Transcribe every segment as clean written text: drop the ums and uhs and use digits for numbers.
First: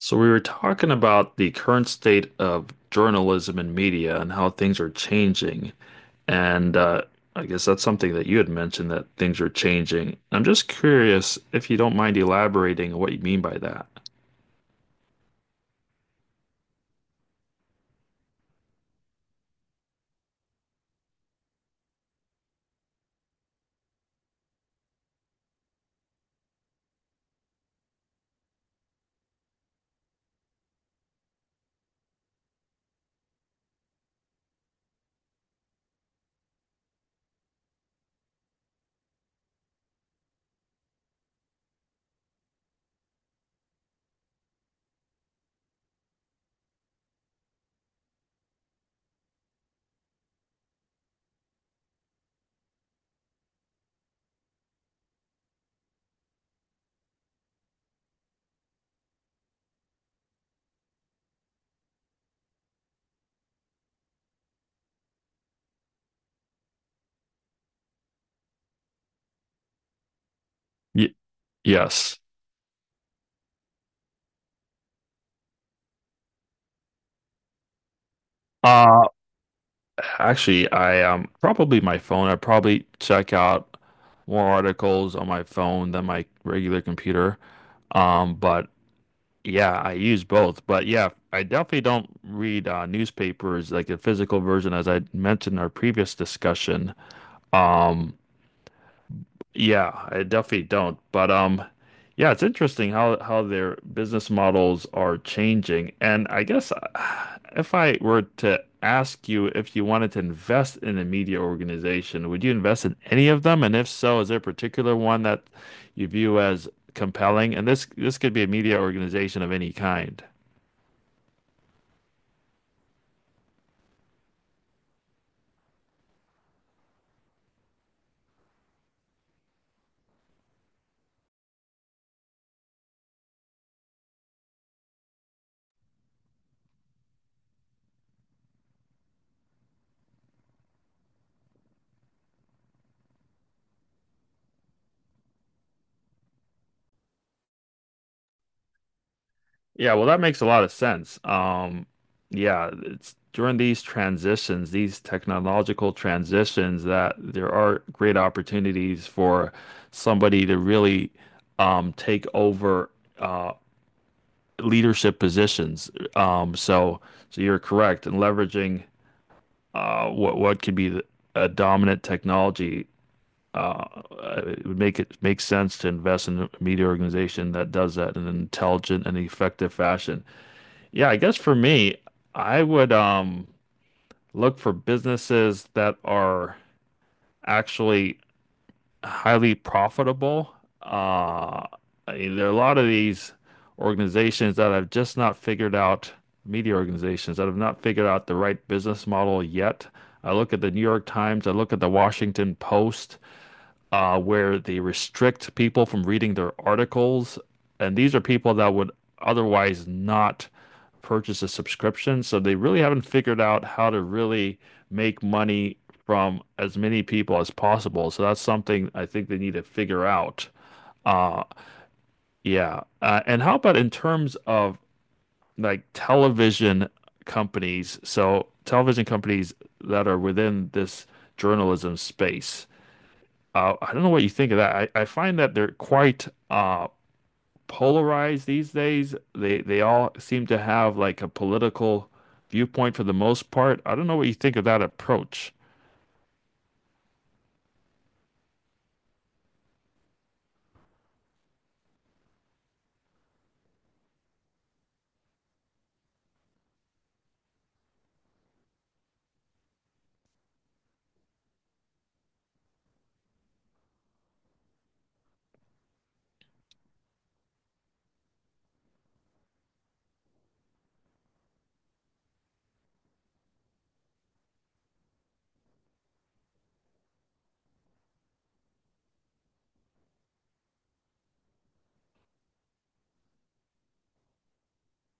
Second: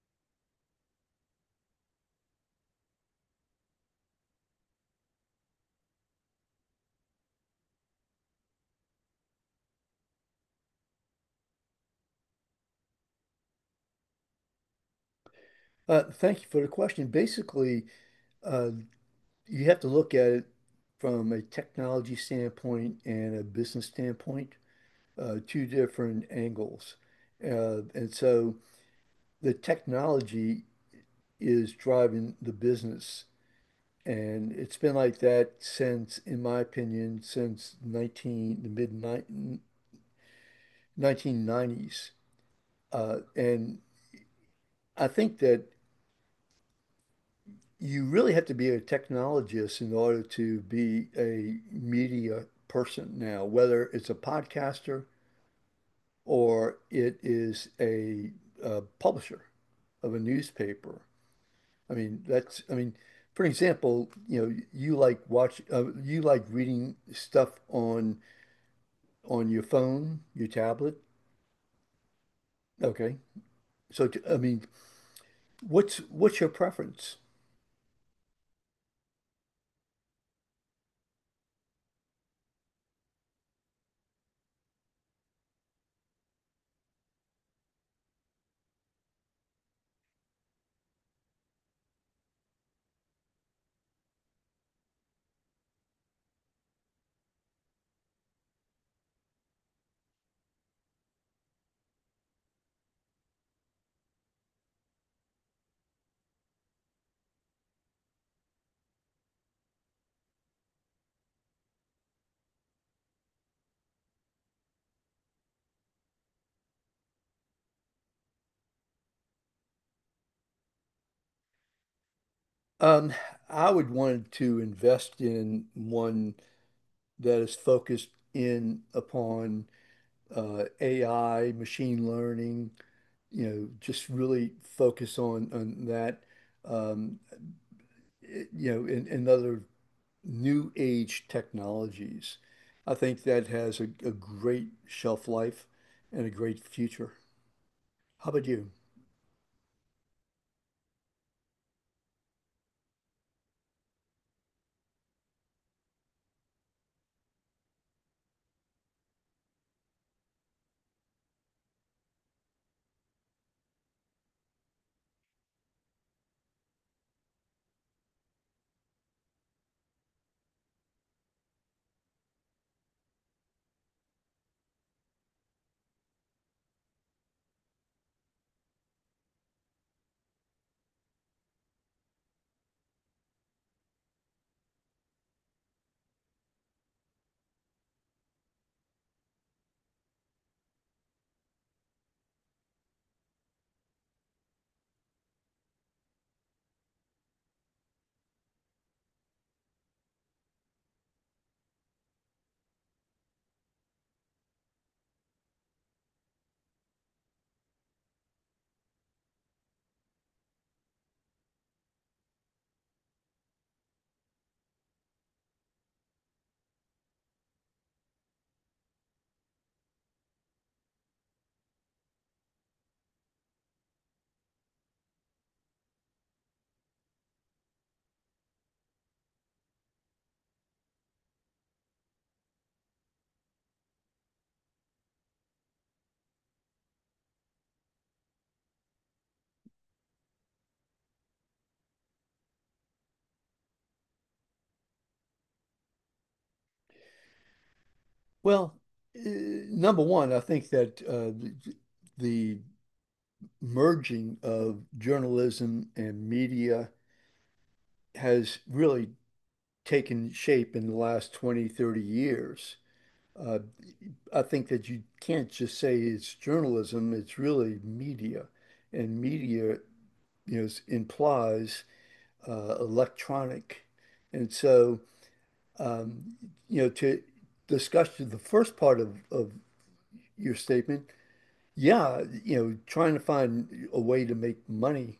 So we were talking about the current state of journalism and media and how things are changing. And I guess that's something that you had mentioned that things are changing. I'm just curious if you don't mind elaborating on what you mean by that. Thank you for the question. Basically, uh, you have to look at it from a technology standpoint and a business standpoint, two different angles. And so the technology is driving the business. And it's been like that since, in my opinion, since 19, the mid ni- 1990s. And I think that you really have to be a technologist in order to be a media person now, whether it's a podcaster or it is a publisher of a newspaper. I mean, that's, I mean, for example, you like you like reading stuff on your phone, your tablet. Y Yes. Okay. So, what's your preference? Uh, Actually, I probably my phone. I probably check out more articles on my phone than my regular computer. But yeah, I use both, but yeah, I definitely don't read newspapers like the physical version, as I mentioned in our previous discussion. Um, yeah, I definitely don't. But yeah, it's interesting how their business models are changing. And I guess if I were to ask you if you wanted to invest in a media organization, would you invest in any of them? And if so, is there a particular one that you view as compelling? And this could be a media organization of any kind. Um, I would want to invest in one that is focused in upon AI, machine learning, you know, just really focus on that, um, you know, and other new age technologies. I think that has a great shelf life and a great future. How about you? Yeah, well, that makes a lot of sense. Yeah, it's during these transitions, these technological transitions, that there are great opportunities for somebody to really take over uh, leadership positions. Um, so, so you're correct in leveraging what could be a dominant technology. Uh, it would make sense to invest in a media organization that does that in an intelligent and effective fashion. Yeah, I guess for me, I would look for businesses that are actually highly profitable. Uh, I mean, there are a lot of these organizations that have just not figured out, media organizations that have not figured out the right business model yet. I look at the New York Times, I look at the Washington Post where they restrict people from reading their articles. And these are people that would otherwise not purchase a subscription. So they really haven't figured out how to really make money from as many people as possible. So that's something I think they need to figure out. Uh, yeah. And how about in terms of like television companies? So television companies that are within this journalism space. I don't know what you think of that. I find that they're quite polarized these days. They all seem to have like a political viewpoint for the most part. I don't know what you think of that approach. Well, number one, I think that the merging of journalism and media has really taken shape in the last 20, 30 years. Uh, I think that you can't just say it's journalism, it's really media. And media, implies electronic. And so, um, you know, to discuss the first part of your statement, yeah, you know, trying to find a way to make money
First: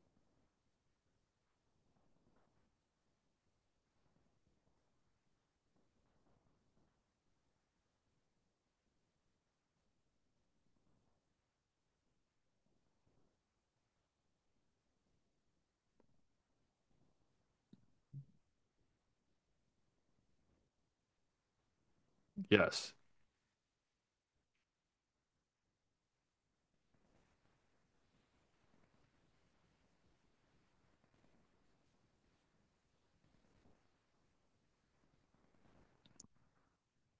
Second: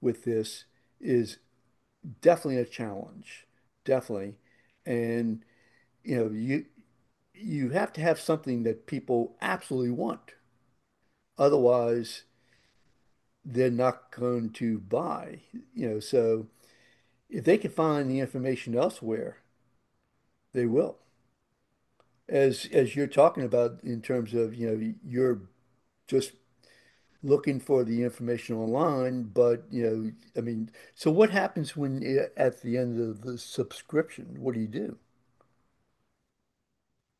with this is definitely a challenge, definitely. And, you know, you have to have something that people absolutely want. Otherwise, they're not going to buy. You know, so if they can find the information elsewhere, they will. Yes. As you're talking about in terms of, you know, you're just looking for the information online, but you know, I mean, so what happens when at the end of the subscription? What do you do?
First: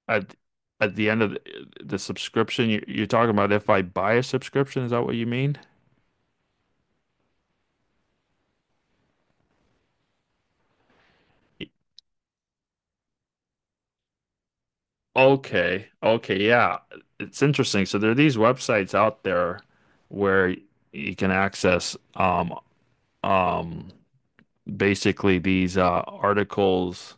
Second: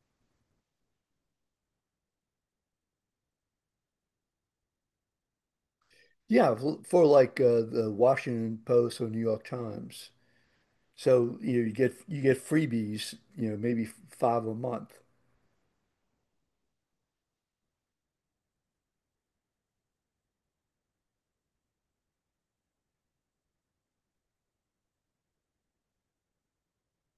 At the end of the subscription, you're talking about if I buy a subscription, is that what you mean? Yeah, for like the Washington Post or New York Times. So, you know, you get freebies, you know, maybe five a month. Okay. Okay. Yeah. It's interesting. So there are these websites out there where you can access um basically these articles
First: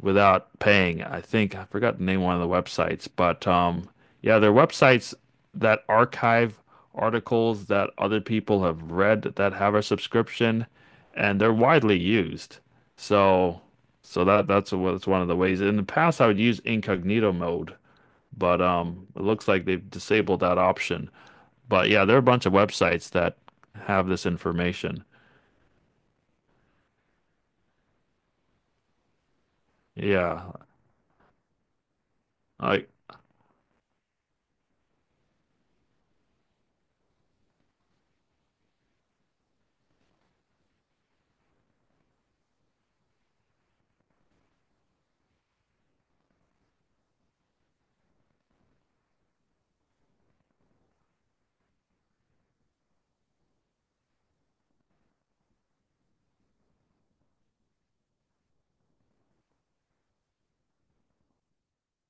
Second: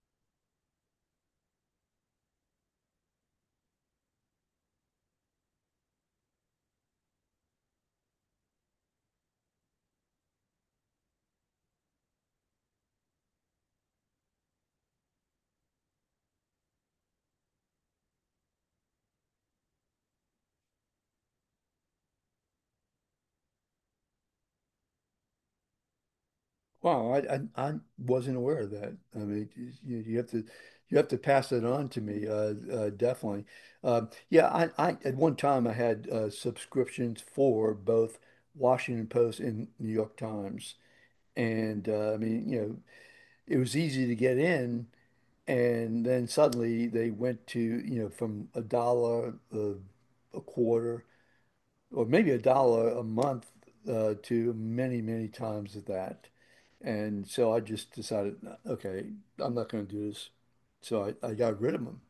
without paying. I think I forgot the name of one of the websites, but yeah, they're websites that archive articles that other people have read that have a subscription, and they're widely used. So, so, that that's one of the ways. In the past, I would use incognito mode, but it looks like they've disabled that option. But yeah, there are a bunch of websites that have this information. Wow, I wasn't aware of that. I mean, you, you have to Yeah, you have to pass it on to me, like definitely. Uh, yeah, I at one time I had subscriptions for both Washington Post and New York Times, and I mean, you know, it was easy to get in, and then suddenly they went to you know from a dollar, a quarter or maybe a dollar a month to many, many times of that. And so I just decided, okay, I'm not going to do this. So I got rid of them.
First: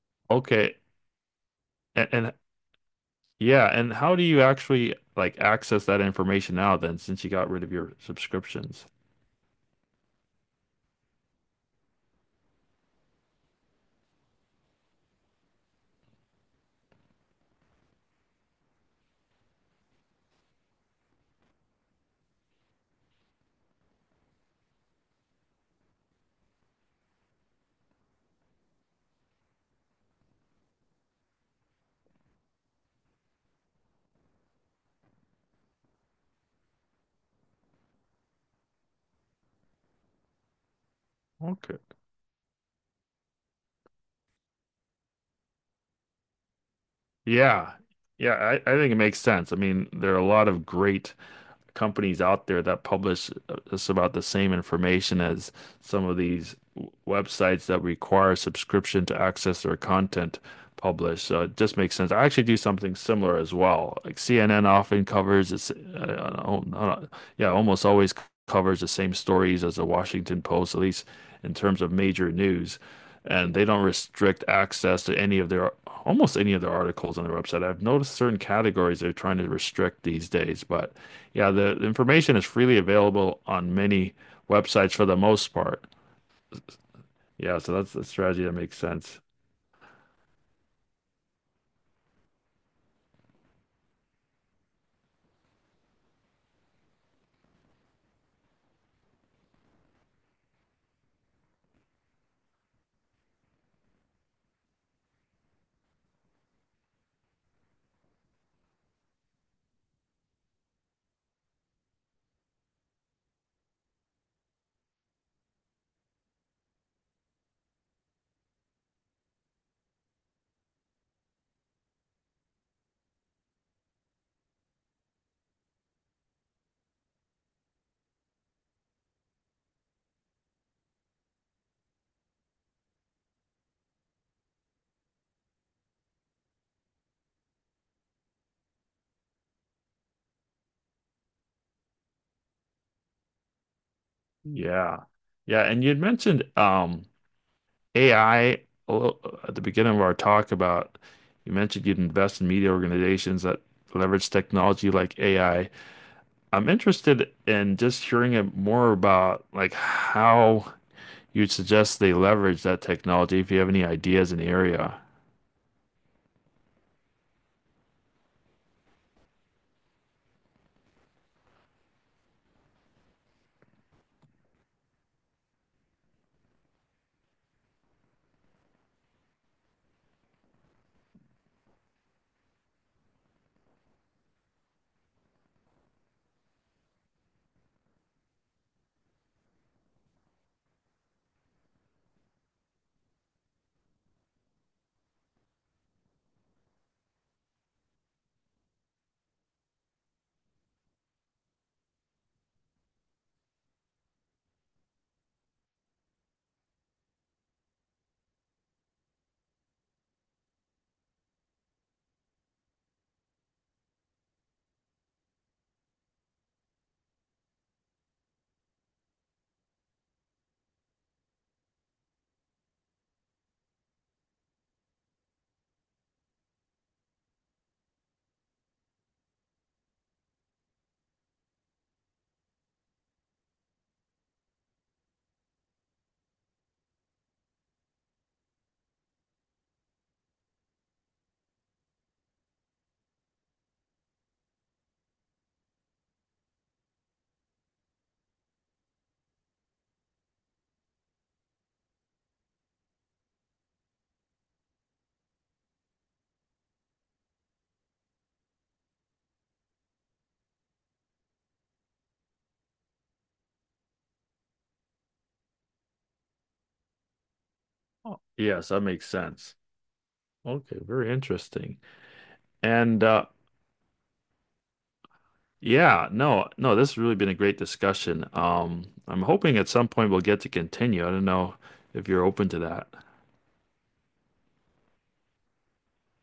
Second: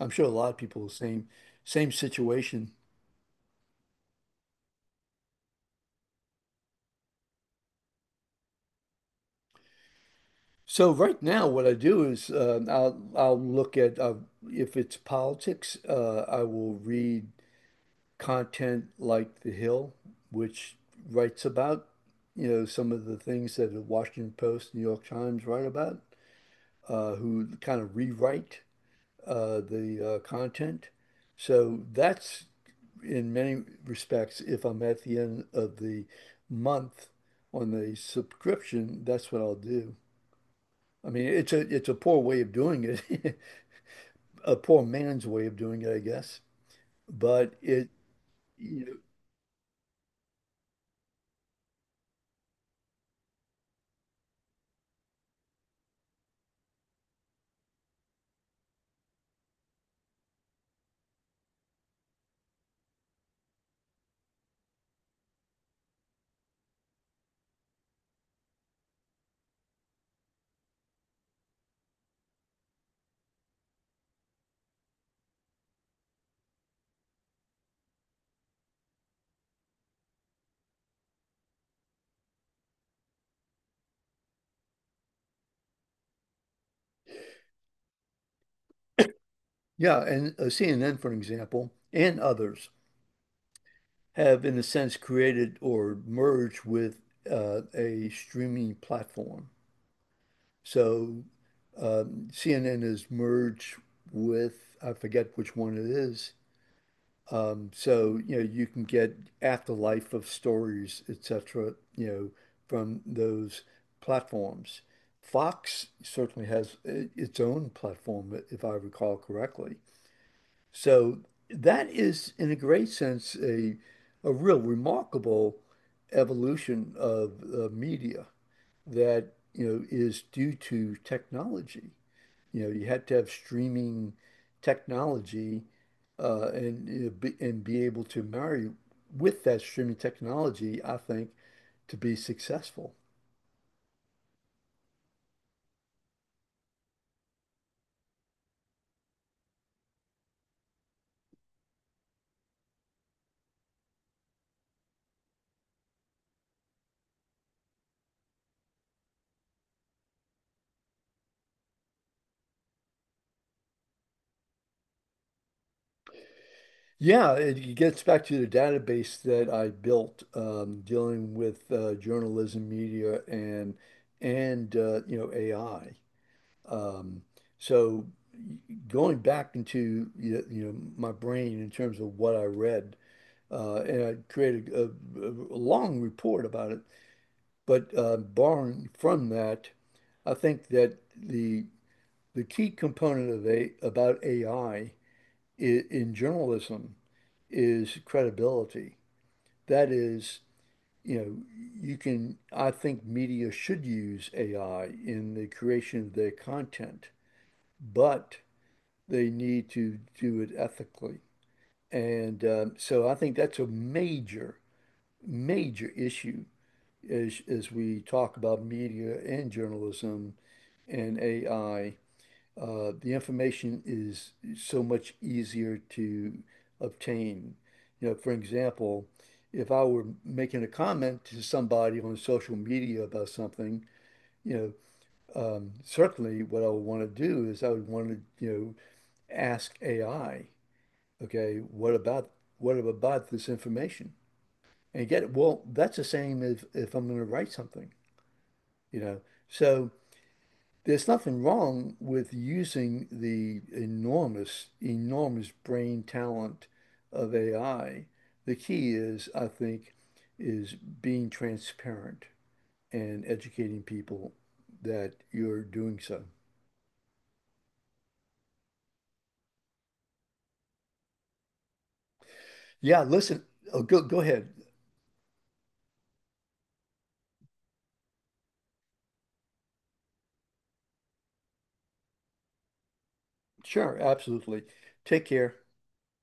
I'm sure a lot of okay. people, same, same And situation. yeah, and how do you actually like access that information now then, since you got rid of your subscriptions? So right now, what I do is I'll look at if it's politics, I will read content like The Hill, which writes about, you know, some of the things that the Washington Post, New York Times write about. Who kind of rewrite the content. So that's in many respects, if I'm at the end of the month on the subscription, that's what I'll do. I mean, it's a Okay. it's a poor way of doing it, a poor man's way of doing it, I guess. But Yeah. it, Yeah, I you think know, it makes sense. I mean, there are a lot of great companies out there that publish just about the same information as some of these websites that require subscription to access their content published. So it just makes sense. I actually do something similar as well. Like CNN often covers yeah, almost always covers the same stories as the Washington Post, at least in terms of major news. And they don't restrict access to any of their almost any of their articles on their website. I've noticed certain categories they're trying to restrict these days, but yeah, the information is freely available on many websites for the most part. Yeah, so that's a strategy that makes sense. yeah, and CNN, for example, and others have, in a sense, created or merged with a streaming platform. So CNN is merged with, I forget which one it is. You know, you can get afterlife of stories, etc., you know, from those platforms. Fox certainly has its own platform, if I recall correctly. So that is, in a great sense, a real remarkable evolution of media that, you know, is due to technology. You know, you had to have streaming technology and you know, and be able to marry with that streaming technology, I think, to be successful. Yeah. Yeah, and you had mentioned AI little- at the beginning of our talk about you mentioned you'd invest in media organizations that leverage technology like AI. I'm interested in just hearing more about like how you'd suggest they leverage that technology if you have any ideas in the area. Yeah, it gets back to the database that I built dealing with journalism, media, and you know AI. Um, so going back into you know, my brain in terms of what I read, and I created a long report about it. But barring from that, I think that the key component of a about AI in journalism is credibility. That is, you know, you can, I think media should use AI in the creation of their content, but they need to do it ethically. And so I think that's a major, major issue as we talk about media and journalism and AI, the information is so much easier to obtain. You know, for example, if I were making a comment to somebody on social media about something, you certainly what I would want to do is I would want to, you know, ask AI, okay, what about this information? And get it. Well, that's the same as if I'm going to write something. You know. So there's nothing wrong with using the enormous, enormous brain talent of AI. The key is, I think, is being transparent and educating people that you're doing so. Oh, yes, that makes sense. Okay, very interesting. And Yeah, listen, oh, go ahead. yeah, no, this has really been a great discussion. I'm hoping at some point we'll get to continue. I don't know if you're open to that. Sure, absolutely. Take care.